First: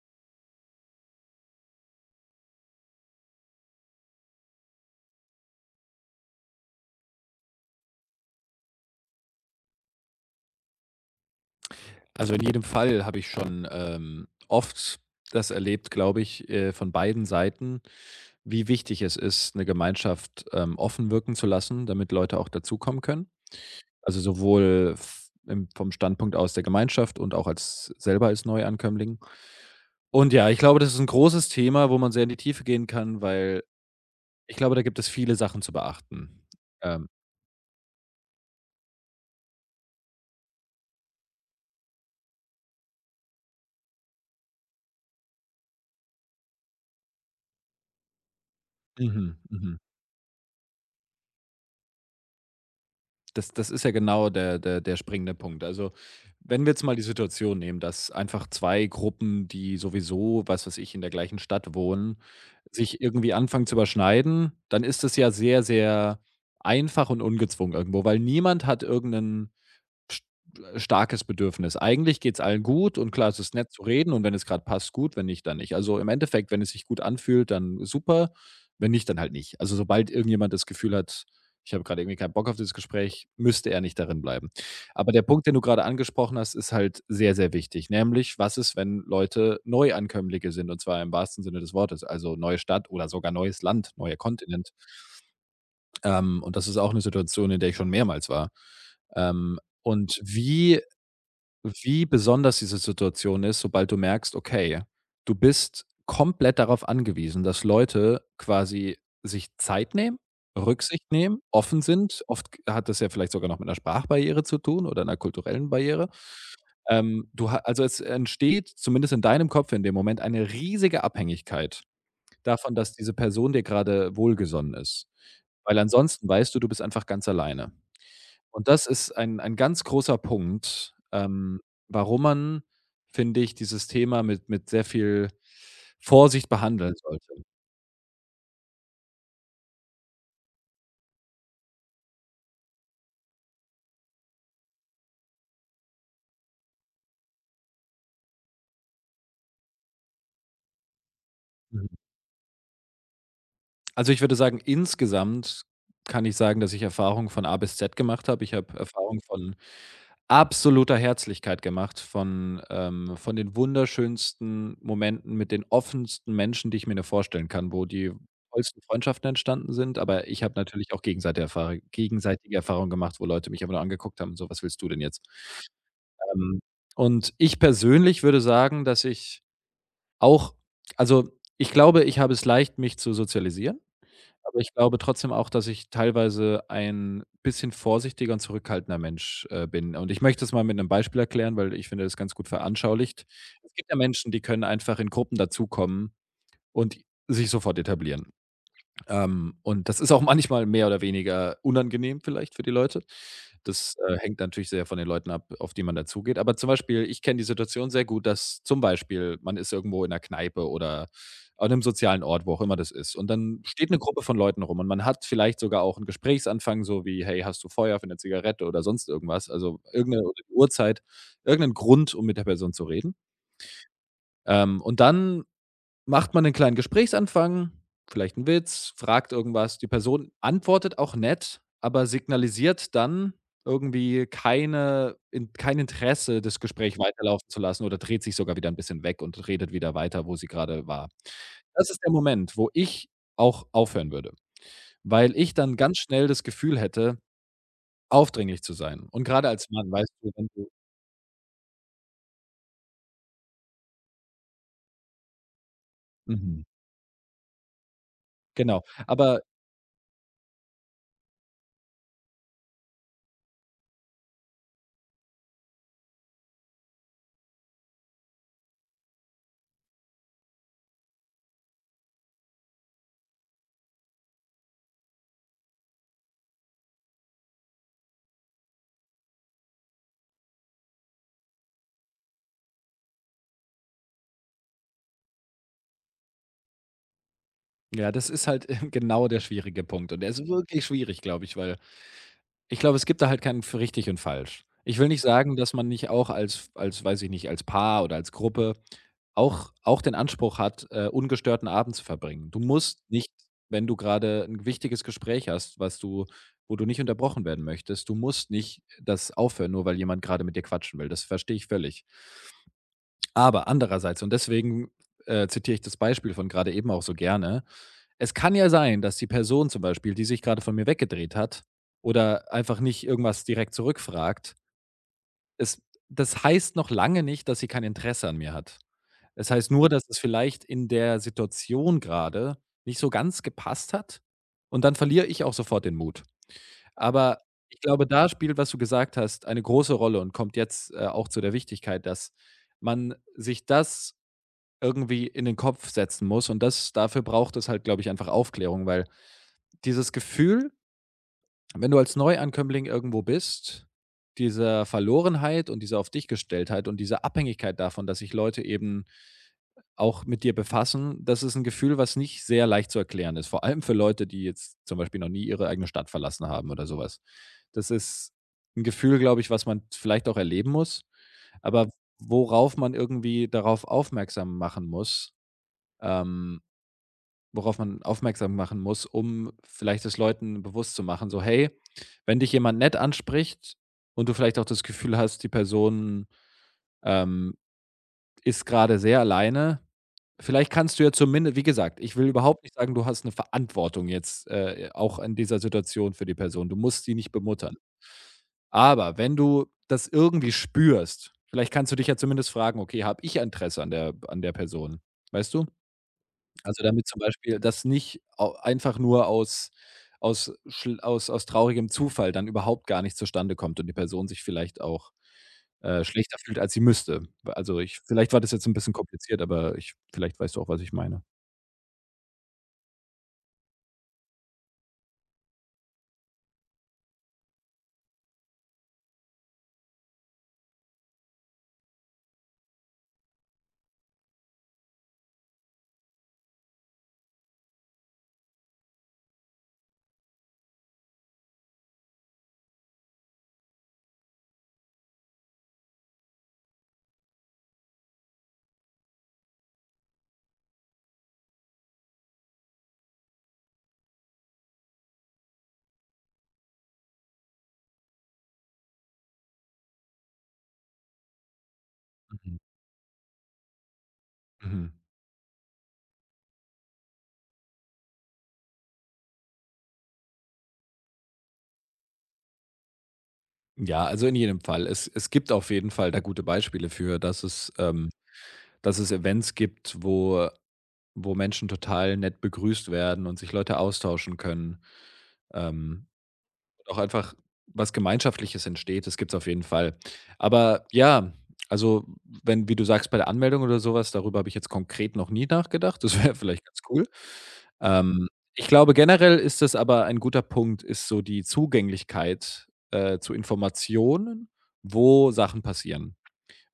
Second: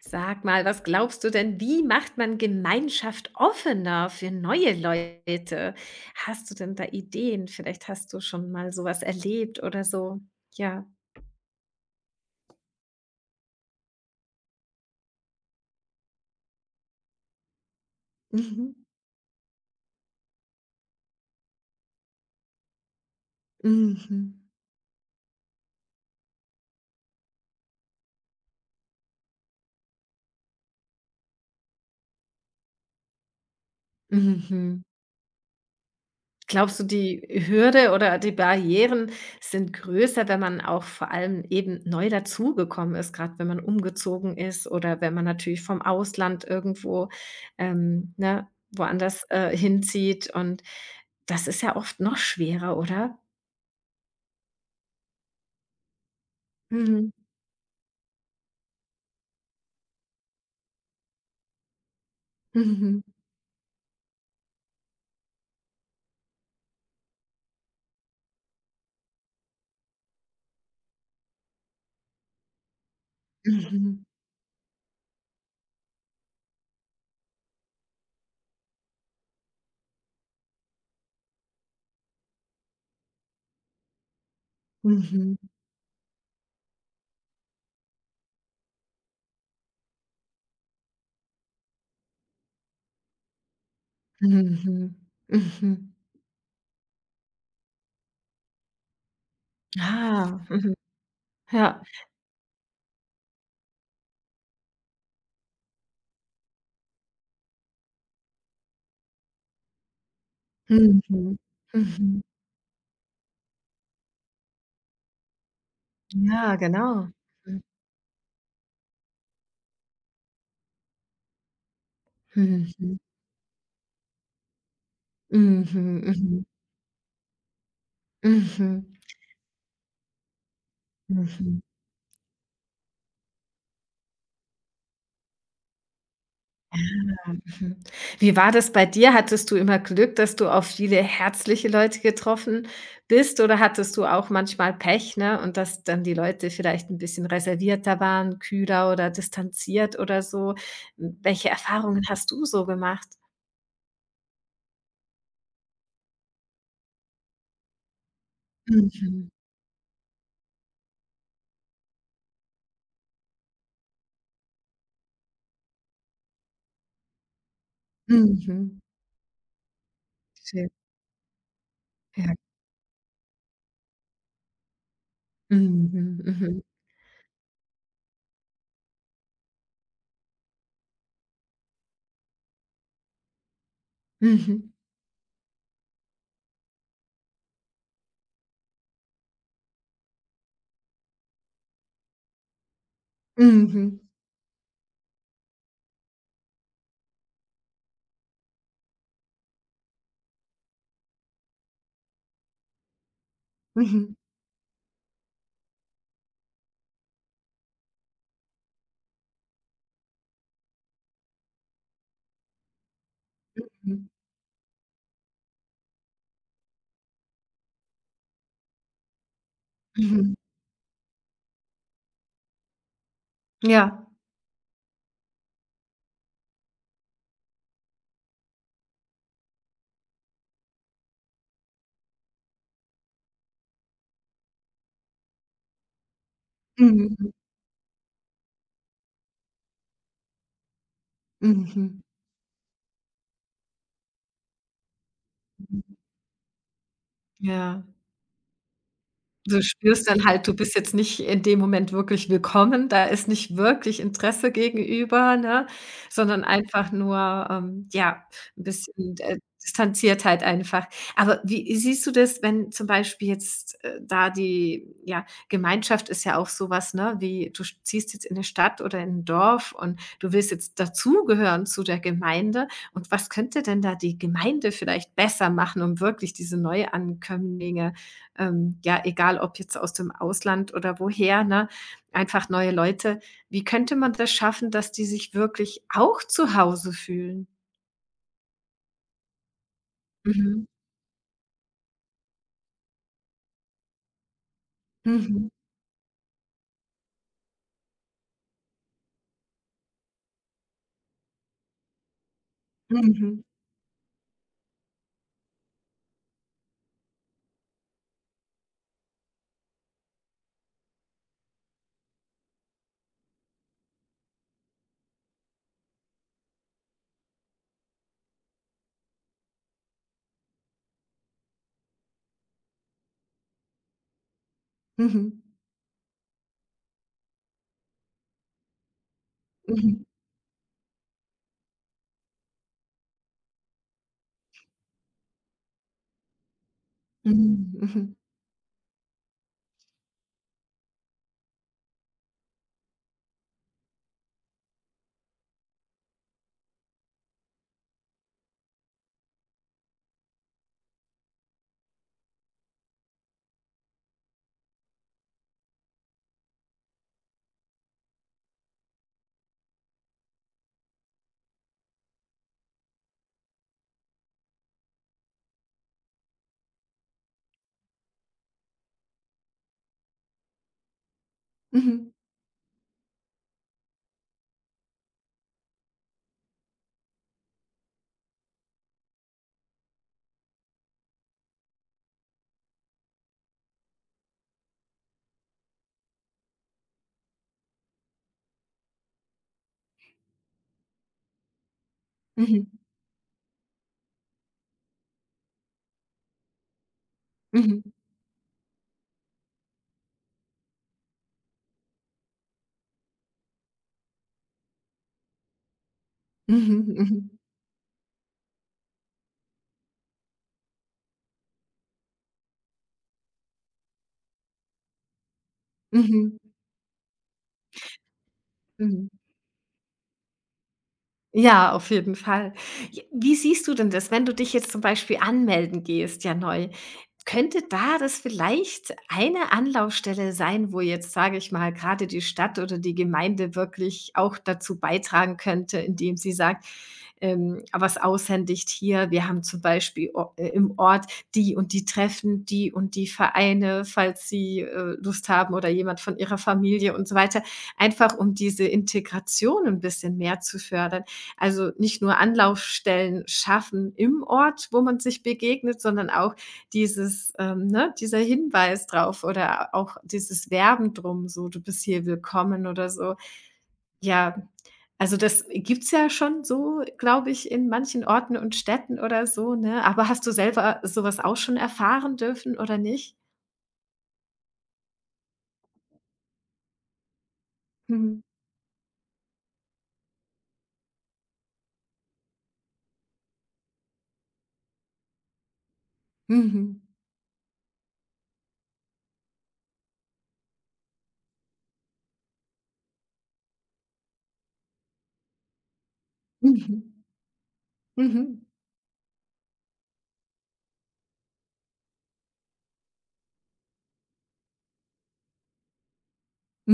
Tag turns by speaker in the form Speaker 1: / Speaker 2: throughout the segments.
Speaker 1: Sag mal, was glaubst du denn, wie macht man Gemeinschaft offener für neue Leute? Hast du denn da Ideen? Vielleicht hast du schon mal so was erlebt oder so. Ja.
Speaker 2: Also, in jedem Fall habe ich schon, oft das erlebt, glaube ich, von beiden Seiten, wie
Speaker 1: Mhm.
Speaker 2: wichtig es ist, eine Gemeinschaft, offen wirken zu lassen, damit Leute auch dazukommen können.
Speaker 1: Mhm.
Speaker 2: Also, sowohl v im vom Standpunkt aus der Gemeinschaft und auch als selber als Neuankömmling. Und ja, ich glaube, das ist ein großes Thema, wo man sehr in die Tiefe gehen kann, weil ich glaube, da
Speaker 1: Mhm.
Speaker 2: gibt es viele Sachen zu beachten.
Speaker 1: Glaubst du,
Speaker 2: Ähm
Speaker 1: die Hürde oder die Barrieren sind größer, wenn man auch vor allem eben neu dazugekommen ist, gerade wenn man umgezogen ist oder wenn man natürlich vom Ausland irgendwo, ne, woanders,
Speaker 2: mhm, mhm.
Speaker 1: hinzieht und das ist ja oft noch schwerer, oder?
Speaker 2: Das ist ja genau der springende Punkt. Also, wenn wir jetzt mal die
Speaker 1: Mhm.
Speaker 2: Situation nehmen, dass einfach 2 Gruppen, die sowieso, was weiß ich, in der gleichen Stadt wohnen, sich
Speaker 1: Mhm.
Speaker 2: irgendwie anfangen zu überschneiden, dann ist es ja sehr, sehr einfach und ungezwungen irgendwo, weil niemand hat irgendeinen st starkes Bedürfnis. Eigentlich geht es allen gut und klar, es ist nett zu
Speaker 1: Mhm.
Speaker 2: reden und wenn es gerade passt, gut, wenn nicht, dann nicht. Also, im Endeffekt, wenn es sich gut anfühlt, dann super, wenn nicht, dann halt nicht. Also, sobald irgendjemand das Gefühl hat: „Ich habe gerade irgendwie keinen Bock auf dieses Gespräch“, müsste er nicht darin bleiben. Aber der
Speaker 1: Mhm.
Speaker 2: Punkt, den du gerade angesprochen hast, ist halt sehr, sehr wichtig, nämlich, was ist, wenn Leute Neuankömmlinge sind, und zwar im wahrsten Sinne des Wortes, also neue Stadt oder sogar neues Land, neuer Kontinent.
Speaker 1: Mhm. Mhm.
Speaker 2: Und das ist auch eine Situation, in der ich schon mehrmals war. Und
Speaker 1: Ah, mhm.
Speaker 2: wie
Speaker 1: Ja.
Speaker 2: wie besonders diese Situation ist, sobald du merkst, okay, du bist komplett darauf angewiesen, dass Leute quasi sich Zeit nehmen, Rücksicht
Speaker 1: Mhm.
Speaker 2: nehmen, offen
Speaker 1: Mhm.
Speaker 2: sind. Oft hat das ja vielleicht sogar noch mit einer Sprachbarriere zu tun oder einer kulturellen Barriere.
Speaker 1: Ja, genau.
Speaker 2: Du ha
Speaker 1: Mhm.
Speaker 2: Also, es entsteht zumindest in deinem Kopf in dem Moment eine riesige Abhängigkeit davon, dass
Speaker 1: Mhm.
Speaker 2: diese Person dir gerade wohlgesonnen ist. Weil
Speaker 1: Mhm.
Speaker 2: ansonsten
Speaker 1: Mhm.
Speaker 2: weißt du, du bist einfach ganz alleine. Und das
Speaker 1: Mhm.
Speaker 2: ist ein ganz großer Punkt,
Speaker 1: Mhm.
Speaker 2: warum man, finde ich, dieses Thema mit sehr viel Vorsicht behandeln sollte.
Speaker 1: Mhm. Wie war das bei dir? Hattest du immer Glück, dass du auf viele herzliche Leute getroffen bist, oder hattest du auch manchmal Pech, ne, und dass dann die Leute vielleicht ein bisschen reservierter waren, kühler oder distanziert oder so? Welche
Speaker 2: Mhm.
Speaker 1: Erfahrungen hast du so gemacht?
Speaker 2: Also, ich würde sagen, insgesamt kann ich sagen, dass ich Erfahrungen von A bis Z gemacht habe. Ich habe Erfahrungen
Speaker 1: Mhm.
Speaker 2: von absoluter Herzlichkeit gemacht, von den wunderschönsten Momenten mit den offensten Menschen, die ich mir nur vorstellen kann, wo die tollsten
Speaker 1: Mhm.
Speaker 2: Freundschaften entstanden sind. Aber ich habe
Speaker 1: Schön.
Speaker 2: natürlich auch
Speaker 1: Ja.
Speaker 2: gegenseitige Erfahrungen gemacht, wo Leute mich einfach nur angeguckt haben, so: „Was willst du denn jetzt?“
Speaker 1: Mhm.
Speaker 2: Ähm,
Speaker 1: Mhm.
Speaker 2: und ich persönlich würde sagen, dass auch also, ich glaube, ich habe es leicht, mich zu sozialisieren. Aber
Speaker 1: Mhm.
Speaker 2: ich glaube trotzdem auch, dass ich teilweise ein bisschen vorsichtiger und zurückhaltender Mensch, bin. Und ich möchte es mal mit einem Beispiel erklären, weil ich finde, das ganz gut veranschaulicht. Es gibt ja
Speaker 1: Mhm.
Speaker 2: Menschen, die können einfach in Gruppen dazukommen und sich sofort etablieren. Und das ist auch manchmal mehr oder weniger unangenehm vielleicht für die Leute. Das,
Speaker 1: Mhm.
Speaker 2: hängt natürlich sehr von den Leuten ab, auf die man da zugeht. Aber zum Beispiel, ich kenne die Situation sehr gut, dass zum Beispiel man ist irgendwo in einer Kneipe oder an einem sozialen Ort, wo auch immer das ist. Und dann steht eine
Speaker 1: Mhm.
Speaker 2: Gruppe von Leuten rum und man hat vielleicht sogar auch 'n Gesprächsanfang, so wie: „Hey, hast du Feuer für eine Zigarette?“ oder sonst irgendwas. Also, irgendeine oder
Speaker 1: Mhm.
Speaker 2: die Uhrzeit, irgendeinen Grund, um mit der Person zu reden.
Speaker 1: Ja.
Speaker 2: Und dann Macht man einen kleinen Gesprächsanfang, vielleicht 'n Witz, fragt irgendwas. Die Person antwortet auch nett, aber signalisiert dann irgendwie kein Interesse, das Gespräch
Speaker 1: Mhm.
Speaker 2: weiterlaufen zu lassen, oder dreht sich sogar wieder ein bisschen weg und redet wieder weiter, wo sie gerade war. Das ist
Speaker 1: Mhm.
Speaker 2: der Moment, wo ich auch aufhören würde, weil ich dann ganz
Speaker 1: Mhm.
Speaker 2: schnell das Gefühl hätte,
Speaker 1: Ja.
Speaker 2: aufdringlich zu sein. Und gerade
Speaker 1: Du
Speaker 2: als Mann, weißt
Speaker 1: spürst dann
Speaker 2: du,
Speaker 1: halt,
Speaker 2: wenn
Speaker 1: du
Speaker 2: du
Speaker 1: bist jetzt nicht in dem Moment wirklich willkommen, da ist nicht wirklich Interesse gegenüber, ne, sondern
Speaker 2: mhm,
Speaker 1: einfach nur, ja, 'n
Speaker 2: genau.
Speaker 1: bisschen,
Speaker 2: Aber
Speaker 1: Distanziertheit einfach. Aber wie siehst du das, wenn zum Beispiel jetzt, da die ja, Gemeinschaft ist ja auch so was, ne, wie du sch ziehst jetzt in 'ne Stadt oder in 'n Dorf und du willst jetzt dazugehören zu der Gemeinde. Und was könnte denn da die Gemeinde vielleicht besser machen, um wirklich diese Neuankömmlinge ja, egal ob jetzt aus dem Ausland oder woher, ne, einfach neue Leute. Wie könnte man das schaffen, dass die sich wirklich auch zu Hause fühlen?
Speaker 2: ja, das ist halt genau der schwierige Punkt und der ist
Speaker 1: Mhm.
Speaker 2: wirklich schwierig, glaube ich, weil ich glaube, es gibt da halt keinen für richtig und falsch. Ich will nicht
Speaker 1: Mhm.
Speaker 2: sagen, dass man nicht auch als als weiß ich nicht, als Paar oder als Gruppe auch den Anspruch hat, ungestörten Abend zu verbringen. Du musst nicht,
Speaker 1: Mhm.
Speaker 2: wenn du gerade ein wichtiges Gespräch hast, was du wo du nicht unterbrochen werden möchtest, du musst nicht das aufhören, nur weil jemand gerade mit dir quatschen will. Das verstehe ich völlig. Aber andererseits, und deswegen, zitiere ich das Beispiel von gerade eben auch so gerne, es kann ja sein, dass die Person zum Beispiel, die sich gerade von mir weggedreht hat oder einfach nicht irgendwas direkt zurückfragt,
Speaker 1: Mhm.
Speaker 2: es das heißt noch lange nicht, dass sie kein Interesse an mir hat. Es heißt nur,
Speaker 1: Mhm.
Speaker 2: dass es vielleicht in der Situation gerade nicht so ganz gepasst hat, und dann verliere ich auch sofort den Mut. Aber ich glaube,
Speaker 1: Mhm.
Speaker 2: da spielt, was du gesagt hast, eine große Rolle und kommt jetzt, auch zu der Wichtigkeit, dass man sich das irgendwie in den Kopf setzen muss, und das dafür braucht es halt, glaube ich, einfach Aufklärung, weil dieses Gefühl, wenn du als Neuankömmling irgendwo bist, dieser Verlorenheit und dieser Auf-dich-Gestelltheit und dieser Abhängigkeit davon, dass sich Leute eben auch mit dir befassen, das ist ein Gefühl, was nicht sehr leicht zu erklären ist, vor allem für Leute, die jetzt zum Beispiel noch nie ihre eigene Stadt verlassen haben oder sowas. Das ist ein Gefühl, glaube ich, was man vielleicht auch erleben muss, aber
Speaker 1: Mhm.
Speaker 2: worauf man irgendwie darauf aufmerksam machen muss, ähm worauf man aufmerksam machen muss, um vielleicht es Leuten bewusst zu machen, so: „Hey, wenn dich jemand nett anspricht und du vielleicht auch das Gefühl hast, die Person, ähm, ist gerade sehr alleine, vielleicht kannst du ja zumindest, wie gesagt, ich will überhaupt
Speaker 1: Mhm.
Speaker 2: nicht sagen, du hast eine Verantwortung jetzt, auch in dieser Situation für die Person. Du musst sie nicht bemuttern.
Speaker 1: Mhm.
Speaker 2: Aber wenn du das irgendwie spürst, vielleicht kannst du dich ja zumindest fragen: „Okay, habe ich Interesse an der Person?“ Weißt du? Also, damit zum
Speaker 1: Mhm.
Speaker 2: Beispiel das nicht au einfach nur aus aus schl aus aus traurigem Zufall dann überhaupt gar nicht zustande kommt und die Person sich vielleicht auch,
Speaker 1: Mhm. Mhm.
Speaker 2: schlechter
Speaker 1: Mhm.
Speaker 2: fühlt, als sie müsste. Also, ich vielleicht war das jetzt ein bisschen
Speaker 1: Mhm.
Speaker 2: kompliziert, aber ich vielleicht weißt du auch, was ich meine.
Speaker 1: Ja, auf jeden Fall. J Wie siehst du denn das, wenn du dich jetzt zum Beispiel anmelden gehst, ja, neu? Könnte da das vielleicht eine Anlaufstelle sein, wo jetzt, sage ich mal, gerade die Stadt oder die Gemeinde wirklich auch dazu beitragen könnte, indem sie sagt, was aushändigt hier. Wir haben zum Beispiel o im Ort die und die Treffen, die und die Vereine, falls sie, Lust haben oder jemand von ihrer Familie und so weiter, einfach um diese Integration ein bisschen mehr zu fördern. Also nicht nur Anlaufstellen schaffen im Ort, wo man sich begegnet, sondern auch dieses, ne, dieser Hinweis drauf oder auch dieses Werben drum, so: „Du bist hier
Speaker 2: Mhm,
Speaker 1: willkommen“ oder so. Ja,
Speaker 2: mhm.
Speaker 1: also das gibt's ja schon so, glaube ich, in manchen Orten und Städten oder so, ne? Aber hast du selber sowas auch schon erfahren dürfen oder nicht?
Speaker 2: Ja, also, in jedem Fall. Es gibt auf jeden Fall da gute Beispiele für,
Speaker 1: Mhm.
Speaker 2: dass es Events gibt, wo Menschen total nett begrüßt werden und sich Leute austauschen können. Ähm
Speaker 1: Mhm.
Speaker 2: Auch einfach was Gemeinschaftliches entsteht, das gibt's auf jeden Fall. Aber ja, also wenn, wie du sagst, bei der Anmeldung oder sowas, darüber habe ich jetzt konkret noch nie nachgedacht. Das wäre vielleicht ganz
Speaker 1: Mhm.
Speaker 2: cool. Ähm,
Speaker 1: Mhm.
Speaker 2: Ich glaube, generell ist das aber ein guter Punkt, ist so die Zugänglichkeit, zu Informationen, wo Sachen passieren.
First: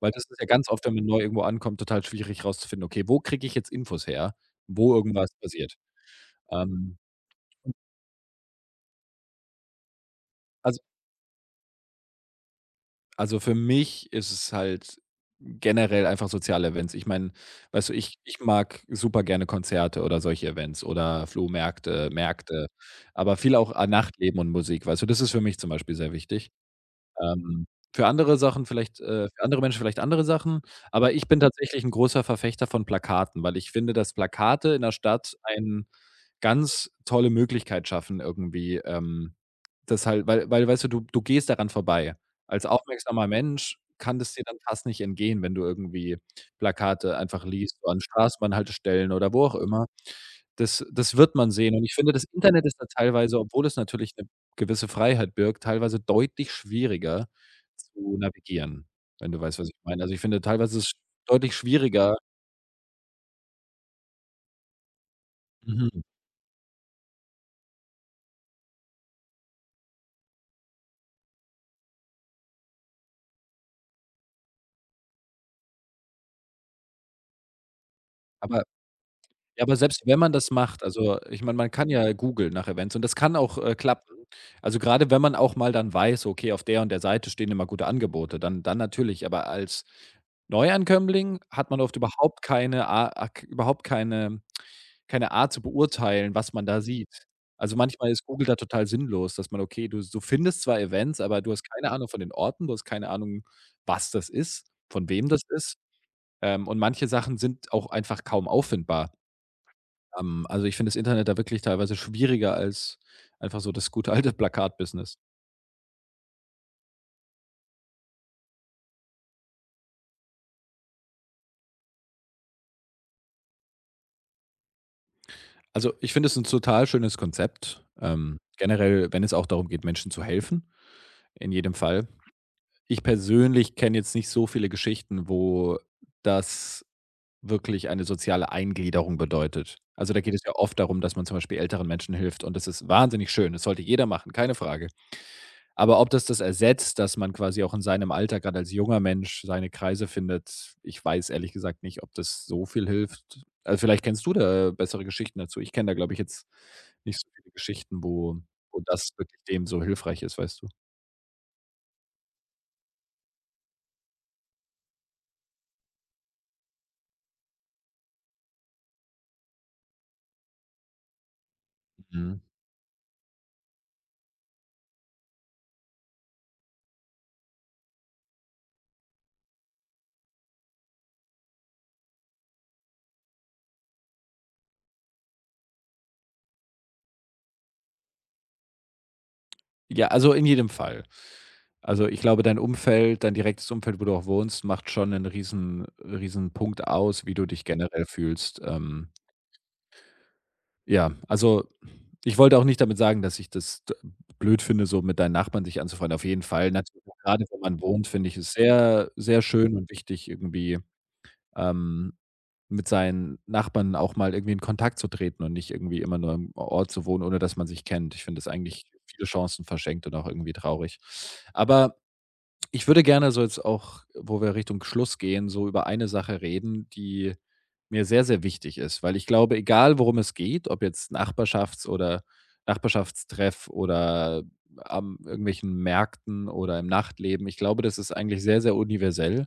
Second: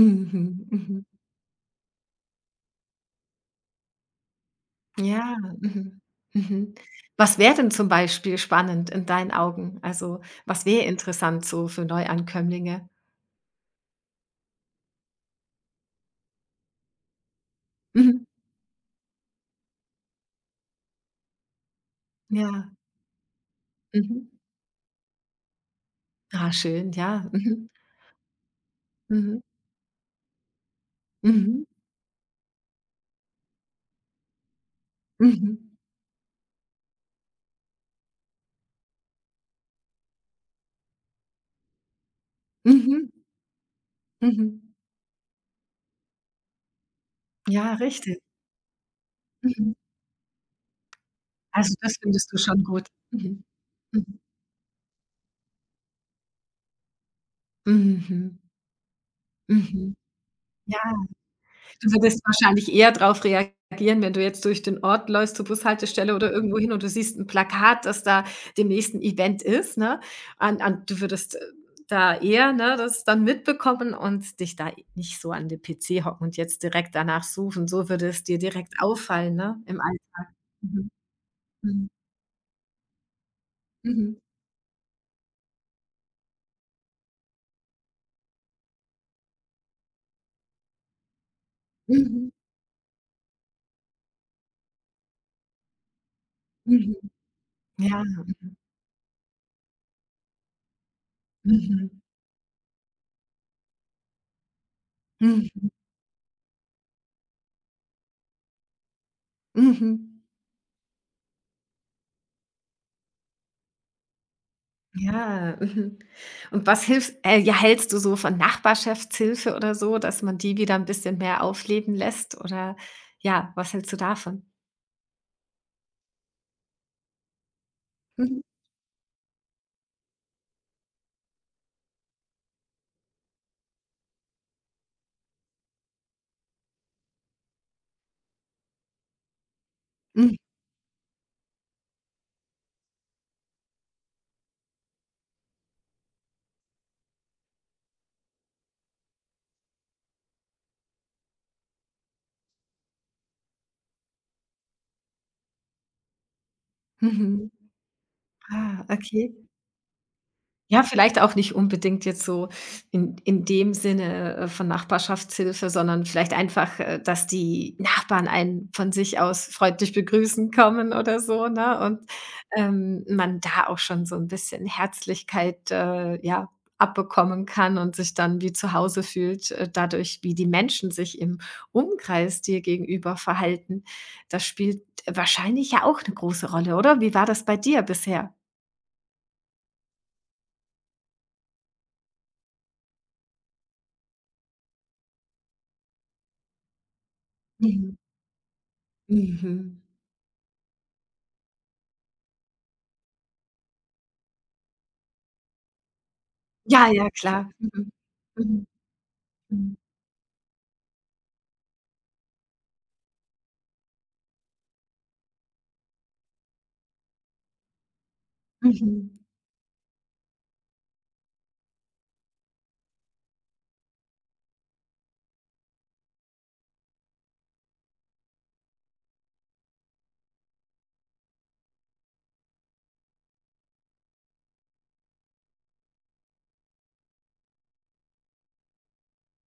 Speaker 2: Weil das ist ja
Speaker 1: Mhm.
Speaker 2: ganz oft, wenn man
Speaker 1: Mhm.
Speaker 2: neu irgendwo ankommt, total schwierig rauszufinden: „Okay, wo kriege ich jetzt Infos her, wo irgendwas
Speaker 1: Ja,
Speaker 2: passiert?“
Speaker 1: mhm. Mhm.
Speaker 2: Ähm,
Speaker 1: Was wäre denn zum Beispiel spannend in deinen Augen? Also, was
Speaker 2: also
Speaker 1: wäre interessant so für Neuankömmlinge?
Speaker 2: Also, für mich ist es halt generell einfach soziale Events. Ich meine, weißt du, ich
Speaker 1: Mhm.
Speaker 2: ich mag super gerne Konzerte oder solche Events oder Flohmärkte Märkte,
Speaker 1: Ja.
Speaker 2: aber viel auch,
Speaker 1: Mhm.
Speaker 2: Nachtleben und Musik, weißt du? Das ist für mich zum Beispiel sehr wichtig.
Speaker 1: Ah, schön, ja.
Speaker 2: Ähm,
Speaker 1: Mhm. Mhm.
Speaker 2: für andere Menschen vielleicht andere Sachen, aber ich bin
Speaker 1: Mhm.
Speaker 2: tatsächlich 'n großer Verfechter von Plakaten, weil ich finde, dass Plakate in der Stadt
Speaker 1: Mhm.
Speaker 2: ein ganz tolle Möglichkeit schaffen irgendwie, das halt weil weil, weißt du, du gehst daran vorbei. Als
Speaker 1: Mhm.
Speaker 2: aufmerksamer Mensch kann das dir dann
Speaker 1: Mhm.
Speaker 2: fast nicht entgehen, wenn du irgendwie Plakate einfach
Speaker 1: Ja,
Speaker 2: liest, so an
Speaker 1: richtig.
Speaker 2: Straßenbahnhaltestellen oder wo auch
Speaker 1: Mhm.
Speaker 2: immer. Das wird man
Speaker 1: Also,
Speaker 2: sehen, und ich
Speaker 1: das
Speaker 2: finde, das
Speaker 1: findest du schon
Speaker 2: Internet ist da
Speaker 1: gut.
Speaker 2: teilweise,
Speaker 1: Mhm.
Speaker 2: obwohl es natürlich
Speaker 1: Mhm.
Speaker 2: 'ne gewisse Freiheit birgt, teilweise deutlich schwieriger zu
Speaker 1: Mhm.
Speaker 2: navigieren, wenn du
Speaker 1: Mhm.
Speaker 2: weißt, was ich
Speaker 1: Mhm.
Speaker 2: meine. Also, ich finde teilweise ist es
Speaker 1: Ja.
Speaker 2: deutlich
Speaker 1: Du
Speaker 2: schwieriger,
Speaker 1: würdest wahrscheinlich eher darauf reagieren, wenn du jetzt durch den Ort läufst zur
Speaker 2: mhm,
Speaker 1: Bushaltestelle oder irgendwo hin und du siehst 'n Plakat, dass da demnächst 'n Event ist, ne? An du würdest, da eher, ne, das dann mitbekommen und dich da nicht so an den PC hocken und jetzt direkt danach suchen. So würde es dir
Speaker 2: aber
Speaker 1: direkt auffallen, ne,
Speaker 2: ja, aber
Speaker 1: im
Speaker 2: selbst wenn
Speaker 1: Alltag.
Speaker 2: man das macht,
Speaker 1: Mhm.
Speaker 2: also, ich meine, man kann
Speaker 1: Mhm.
Speaker 2: ja googeln nach Events, und das kann auch, klappen.
Speaker 1: Mhm.
Speaker 2: Also gerade wenn man auch mal dann weiß, okay, auf der und der Seite stehen immer gute Angebote, dann natürlich, aber als Neuankömmling hat man oft
Speaker 1: Mhm.
Speaker 2: überhaupt keine A a überhaupt keine Art zu beurteilen, was man da
Speaker 1: Mhm.
Speaker 2: sieht. Also,
Speaker 1: Ja.
Speaker 2: manchmal ist Google da total sinnlos, dass man okay, du findest zwar Events, aber du hast
Speaker 1: Mhm.
Speaker 2: keine Ahnung von den Orten, du hast keine Ahnung, was das ist, von wem das
Speaker 1: Mhm.
Speaker 2: ist, und manche Sachen sind auch einfach kaum auffindbar.
Speaker 1: Mhm.
Speaker 2: Also, ich finde das Internet da wirklich teilweise schwieriger als einfach so das gute alte Plakat-Business.
Speaker 1: Ja, mhm. Und was hilfst ja, hältst du so von Nachbarschaftshilfe oder so, dass man die wieder ein bisschen mehr aufleben lässt oder ja, was hältst du davon?
Speaker 2: Also, ich finde es ein total schönes Konzept,
Speaker 1: Mhm.
Speaker 2: generell, wenn es auch darum geht, Menschen zu helfen, in jedem Fall. Ich persönlich kenne jetzt nicht so viele Geschichten, wo das wirklich eine soziale Eingliederung bedeutet. Also, da geht
Speaker 1: Hm,
Speaker 2: es ja oft darum, dass man zum Beispiel älteren Menschen hilft und das ist wahnsinnig schön. Das sollte jeder machen, keine Frage. Aber ob das das ersetzt, dass man quasi auch in seinem Alter, gerade als junger Mensch, seine Kreise findet, ich weiß ehrlich gesagt nicht, ob das so viel hilft. Also, vielleicht kennst du da bessere Geschichten dazu. Ich kenne da, glaube ich, jetzt nicht so viele
Speaker 1: mhm.
Speaker 2: Geschichten, wo
Speaker 1: Ah,
Speaker 2: das
Speaker 1: okay.
Speaker 2: wirklich dem so hilfreich ist, weißt du?
Speaker 1: Ja, vielleicht auch nicht unbedingt jetzt so in dem Sinne, von Nachbarschaftshilfe, sondern vielleicht einfach, dass die Nachbarn einen von sich aus freundlich begrüßen kommen oder so, ne? Und,
Speaker 2: Mhm.
Speaker 1: man da auch schon so ein bisschen Herzlichkeit, ja, abbekommen kann und sich dann wie zu Hause fühlt, dadurch, wie die Menschen sich im Umkreis dir gegenüber verhalten. Das spielt wahrscheinlich ja auch eine große Rolle, oder? Wie war das bei dir bisher?
Speaker 2: Ja, also in jedem Fall. Also, ich glaube, dein Umfeld, dein direktes Umfeld, wo du auch wohnst, macht schon einen riesen riesen Punkt aus, wie du dich
Speaker 1: Mhm,
Speaker 2: generell fühlst.
Speaker 1: mhm.
Speaker 2: Ja, also ich wollte auch nicht damit sagen, dass ich das d blöd finde, so mit deinen Nachbarn sich anzufreunden. Auf jeden Fall,
Speaker 1: Ja,
Speaker 2: natürlich
Speaker 1: ja,
Speaker 2: gerade
Speaker 1: klar.
Speaker 2: wo man
Speaker 1: Mhm.
Speaker 2: wohnt, finde ich es sehr, sehr
Speaker 1: Mhm.
Speaker 2: schön und wichtig, irgendwie, ähm, mit seinen Nachbarn auch mal irgendwie in Kontakt zu treten und nicht irgendwie immer nur im Ort zu wohnen, ohne dass man sich kennt. Ich finde das eigentlich
Speaker 1: Mhm.
Speaker 2: viele Chancen verschenkt und auch irgendwie traurig. Aber ich würde gerne so jetzt auch, wo wir Richtung Schluss gehen, so über eine Sache reden, die mir sehr, sehr wichtig ist, weil ich glaube, egal worum es geht, ob jetzt Nachbarschafts- oder Nachbarschaftstreff oder am irgendwelchen Märkten oder im Nachtleben, ich glaube, das ist eigentlich sehr, sehr universell.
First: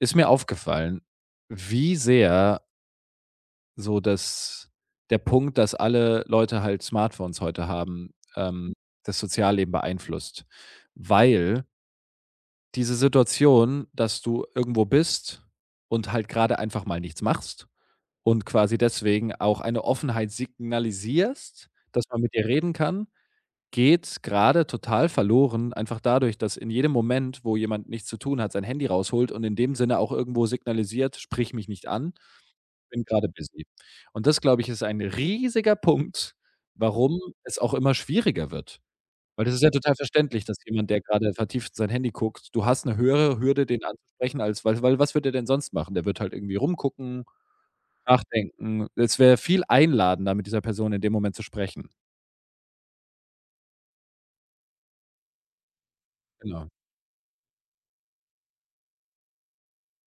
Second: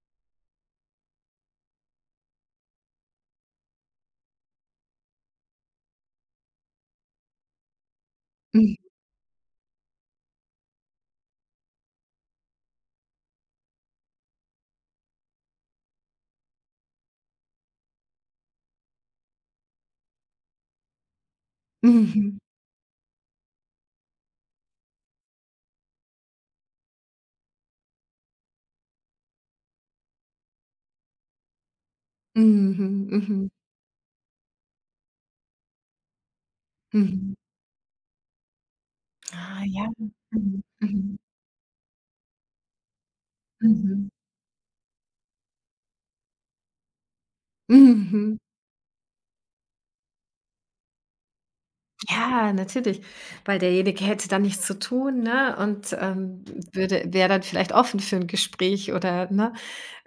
Speaker 2: Ist mir aufgefallen, wie sehr so das der Punkt, dass alle Leute halt Smartphones heute haben,
Speaker 1: Mhm.
Speaker 2: das Sozialleben beeinflusst, weil diese Situation, dass du irgendwo bist und halt gerade einfach mal nichts machst und quasi deswegen auch eine Offenheit signalisierst, dass man mit
Speaker 1: Mhm.
Speaker 2: dir reden kann, geht gerade total verloren, einfach dadurch, dass in jedem Moment, wo jemand nichts zu tun hat, sein Handy rausholt und in dem Sinne auch irgendwo signalisiert: „Sprich mich nicht an, bin
Speaker 1: Mhm. Mhm.
Speaker 2: gerade
Speaker 1: Mhm.
Speaker 2: busy.“ Und das, glaube ich, ist ein riesiger Punkt, warum
Speaker 1: Mhm.
Speaker 2: es auch immer schwieriger wird. Weil das ist
Speaker 1: Ah,
Speaker 2: ja
Speaker 1: ja.
Speaker 2: total verständlich, dass
Speaker 1: Mhm.
Speaker 2: jemand, der
Speaker 1: Mhm.
Speaker 2: gerade vertieft sein Handy guckt, du hast 'ne höhere Hürde, den
Speaker 1: Mhm.
Speaker 2: anzusprechen, als, weil was wird er denn sonst machen? Der wird halt irgendwie rumgucken,
Speaker 1: Mhm.
Speaker 2: nachdenken. Es wäre viel einladender, mit dieser Person in dem Moment zu sprechen.
Speaker 1: Ja, natürlich, weil derjenige hätte dann nichts zu tun, ne, und,
Speaker 2: Genau.
Speaker 1: würde wäre dann vielleicht offen für 'n Gespräch oder, ne,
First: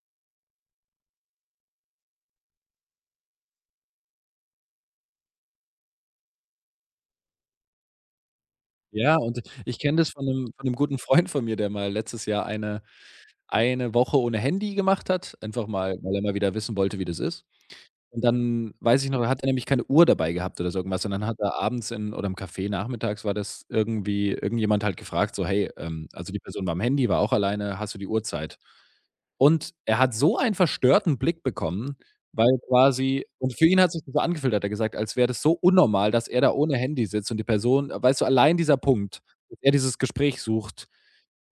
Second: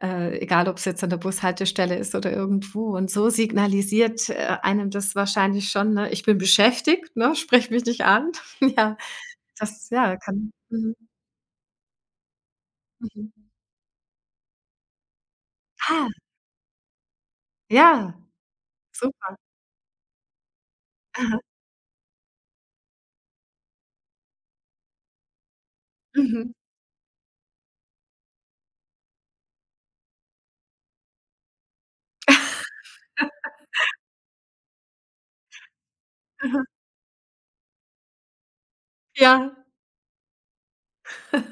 Speaker 1: egal ob's jetzt an der Bushaltestelle ist oder irgendwo. Und so signalisiert, einem das wahrscheinlich schon, ne: „Ich bin beschäftigt, ne, sprich mich nicht an.“ Ja,
Speaker 2: Ja, und ich
Speaker 1: das
Speaker 2: kenne das
Speaker 1: ja,
Speaker 2: von
Speaker 1: kann
Speaker 2: 'nem
Speaker 1: mhm.
Speaker 2: guten Freund von mir, der mal letztes Jahr
Speaker 1: Mhm.
Speaker 2: eine Woche ohne Handy gemacht hat, einfach mal,
Speaker 1: Ah,
Speaker 2: weil er mal wieder wissen wollte, wie das ist.
Speaker 1: ja,
Speaker 2: Und dann weiß ich noch,
Speaker 1: super.
Speaker 2: hat er nämlich keine Uhr dabei gehabt oder so irgendwas, und dann hat
Speaker 1: Aha.
Speaker 2: er abends in oder im Café nachmittags war das irgendwie, irgendjemand halt gefragt so: „Hey, also die
Speaker 1: Mhm.
Speaker 2: Person war am Handy, war auch alleine: Hast du die Uhrzeit?“ Und er hat so einen verstörten Blick bekommen, weil quasi und für ihn hat sich das so angefühlt, hat er gesagt, als wäre das so unnormal, dass er da ohne Handy sitzt und die Person, weißt du, allein dieser Punkt,
Speaker 1: Ja,
Speaker 2: dass er dieses Gespräch sucht,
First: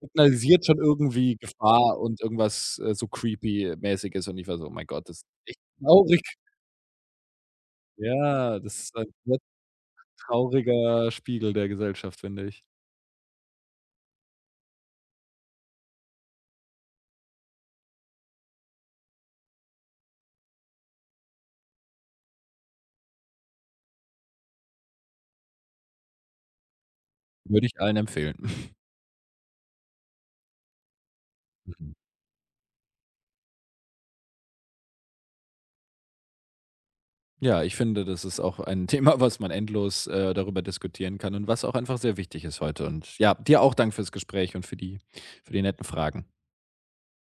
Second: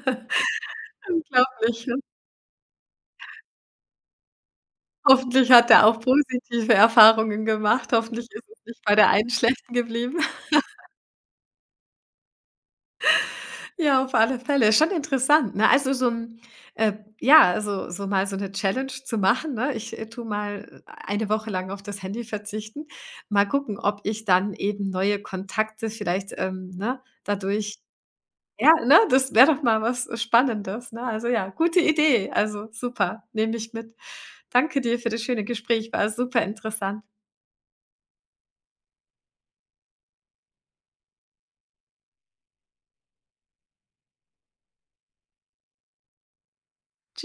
Speaker 2: signalisiert schon irgendwie
Speaker 1: unglaublich.
Speaker 2: Gefahr und irgendwas, so creepy mäßiges und ich war so: „Oh mein Gott, das ist
Speaker 1: Hoffentlich hat er auch
Speaker 2: genau.“
Speaker 1: positive Erfahrungen gemacht. Hoffentlich ist
Speaker 2: Ja,
Speaker 1: es
Speaker 2: das
Speaker 1: nicht
Speaker 2: ist
Speaker 1: bei
Speaker 2: ein
Speaker 1: der einen
Speaker 2: sehr
Speaker 1: schlechten geblieben.
Speaker 2: trauriger Spiegel der Gesellschaft, finde ich.
Speaker 1: Ja, auf alle Fälle. Schon interessant, ne? Also, so ein, äh, ja, also, so mal so eine Challenge zu machen, ne? Ich, tue mal eine Woche lang auf das Handy verzichten. Mal gucken, ob ich dann eben neue Kontakte vielleicht, ne,
Speaker 2: Würde ich
Speaker 1: dadurch.
Speaker 2: allen empfehlen.
Speaker 1: Ja, ne, das wäre doch mal was Spannendes, ne? Also, ja, gute
Speaker 2: Mhm.
Speaker 1: Idee. Also, super, nehme ich mit. Danke dir für das schöne Gespräch, war super interessant.
Speaker 2: Ja, ich finde, das ist auch ein Thema, was man endlos, darüber diskutieren kann und was auch einfach sehr wichtig ist heute. Und ja, dir auch Dank fürs Gespräch und für die netten Fragen.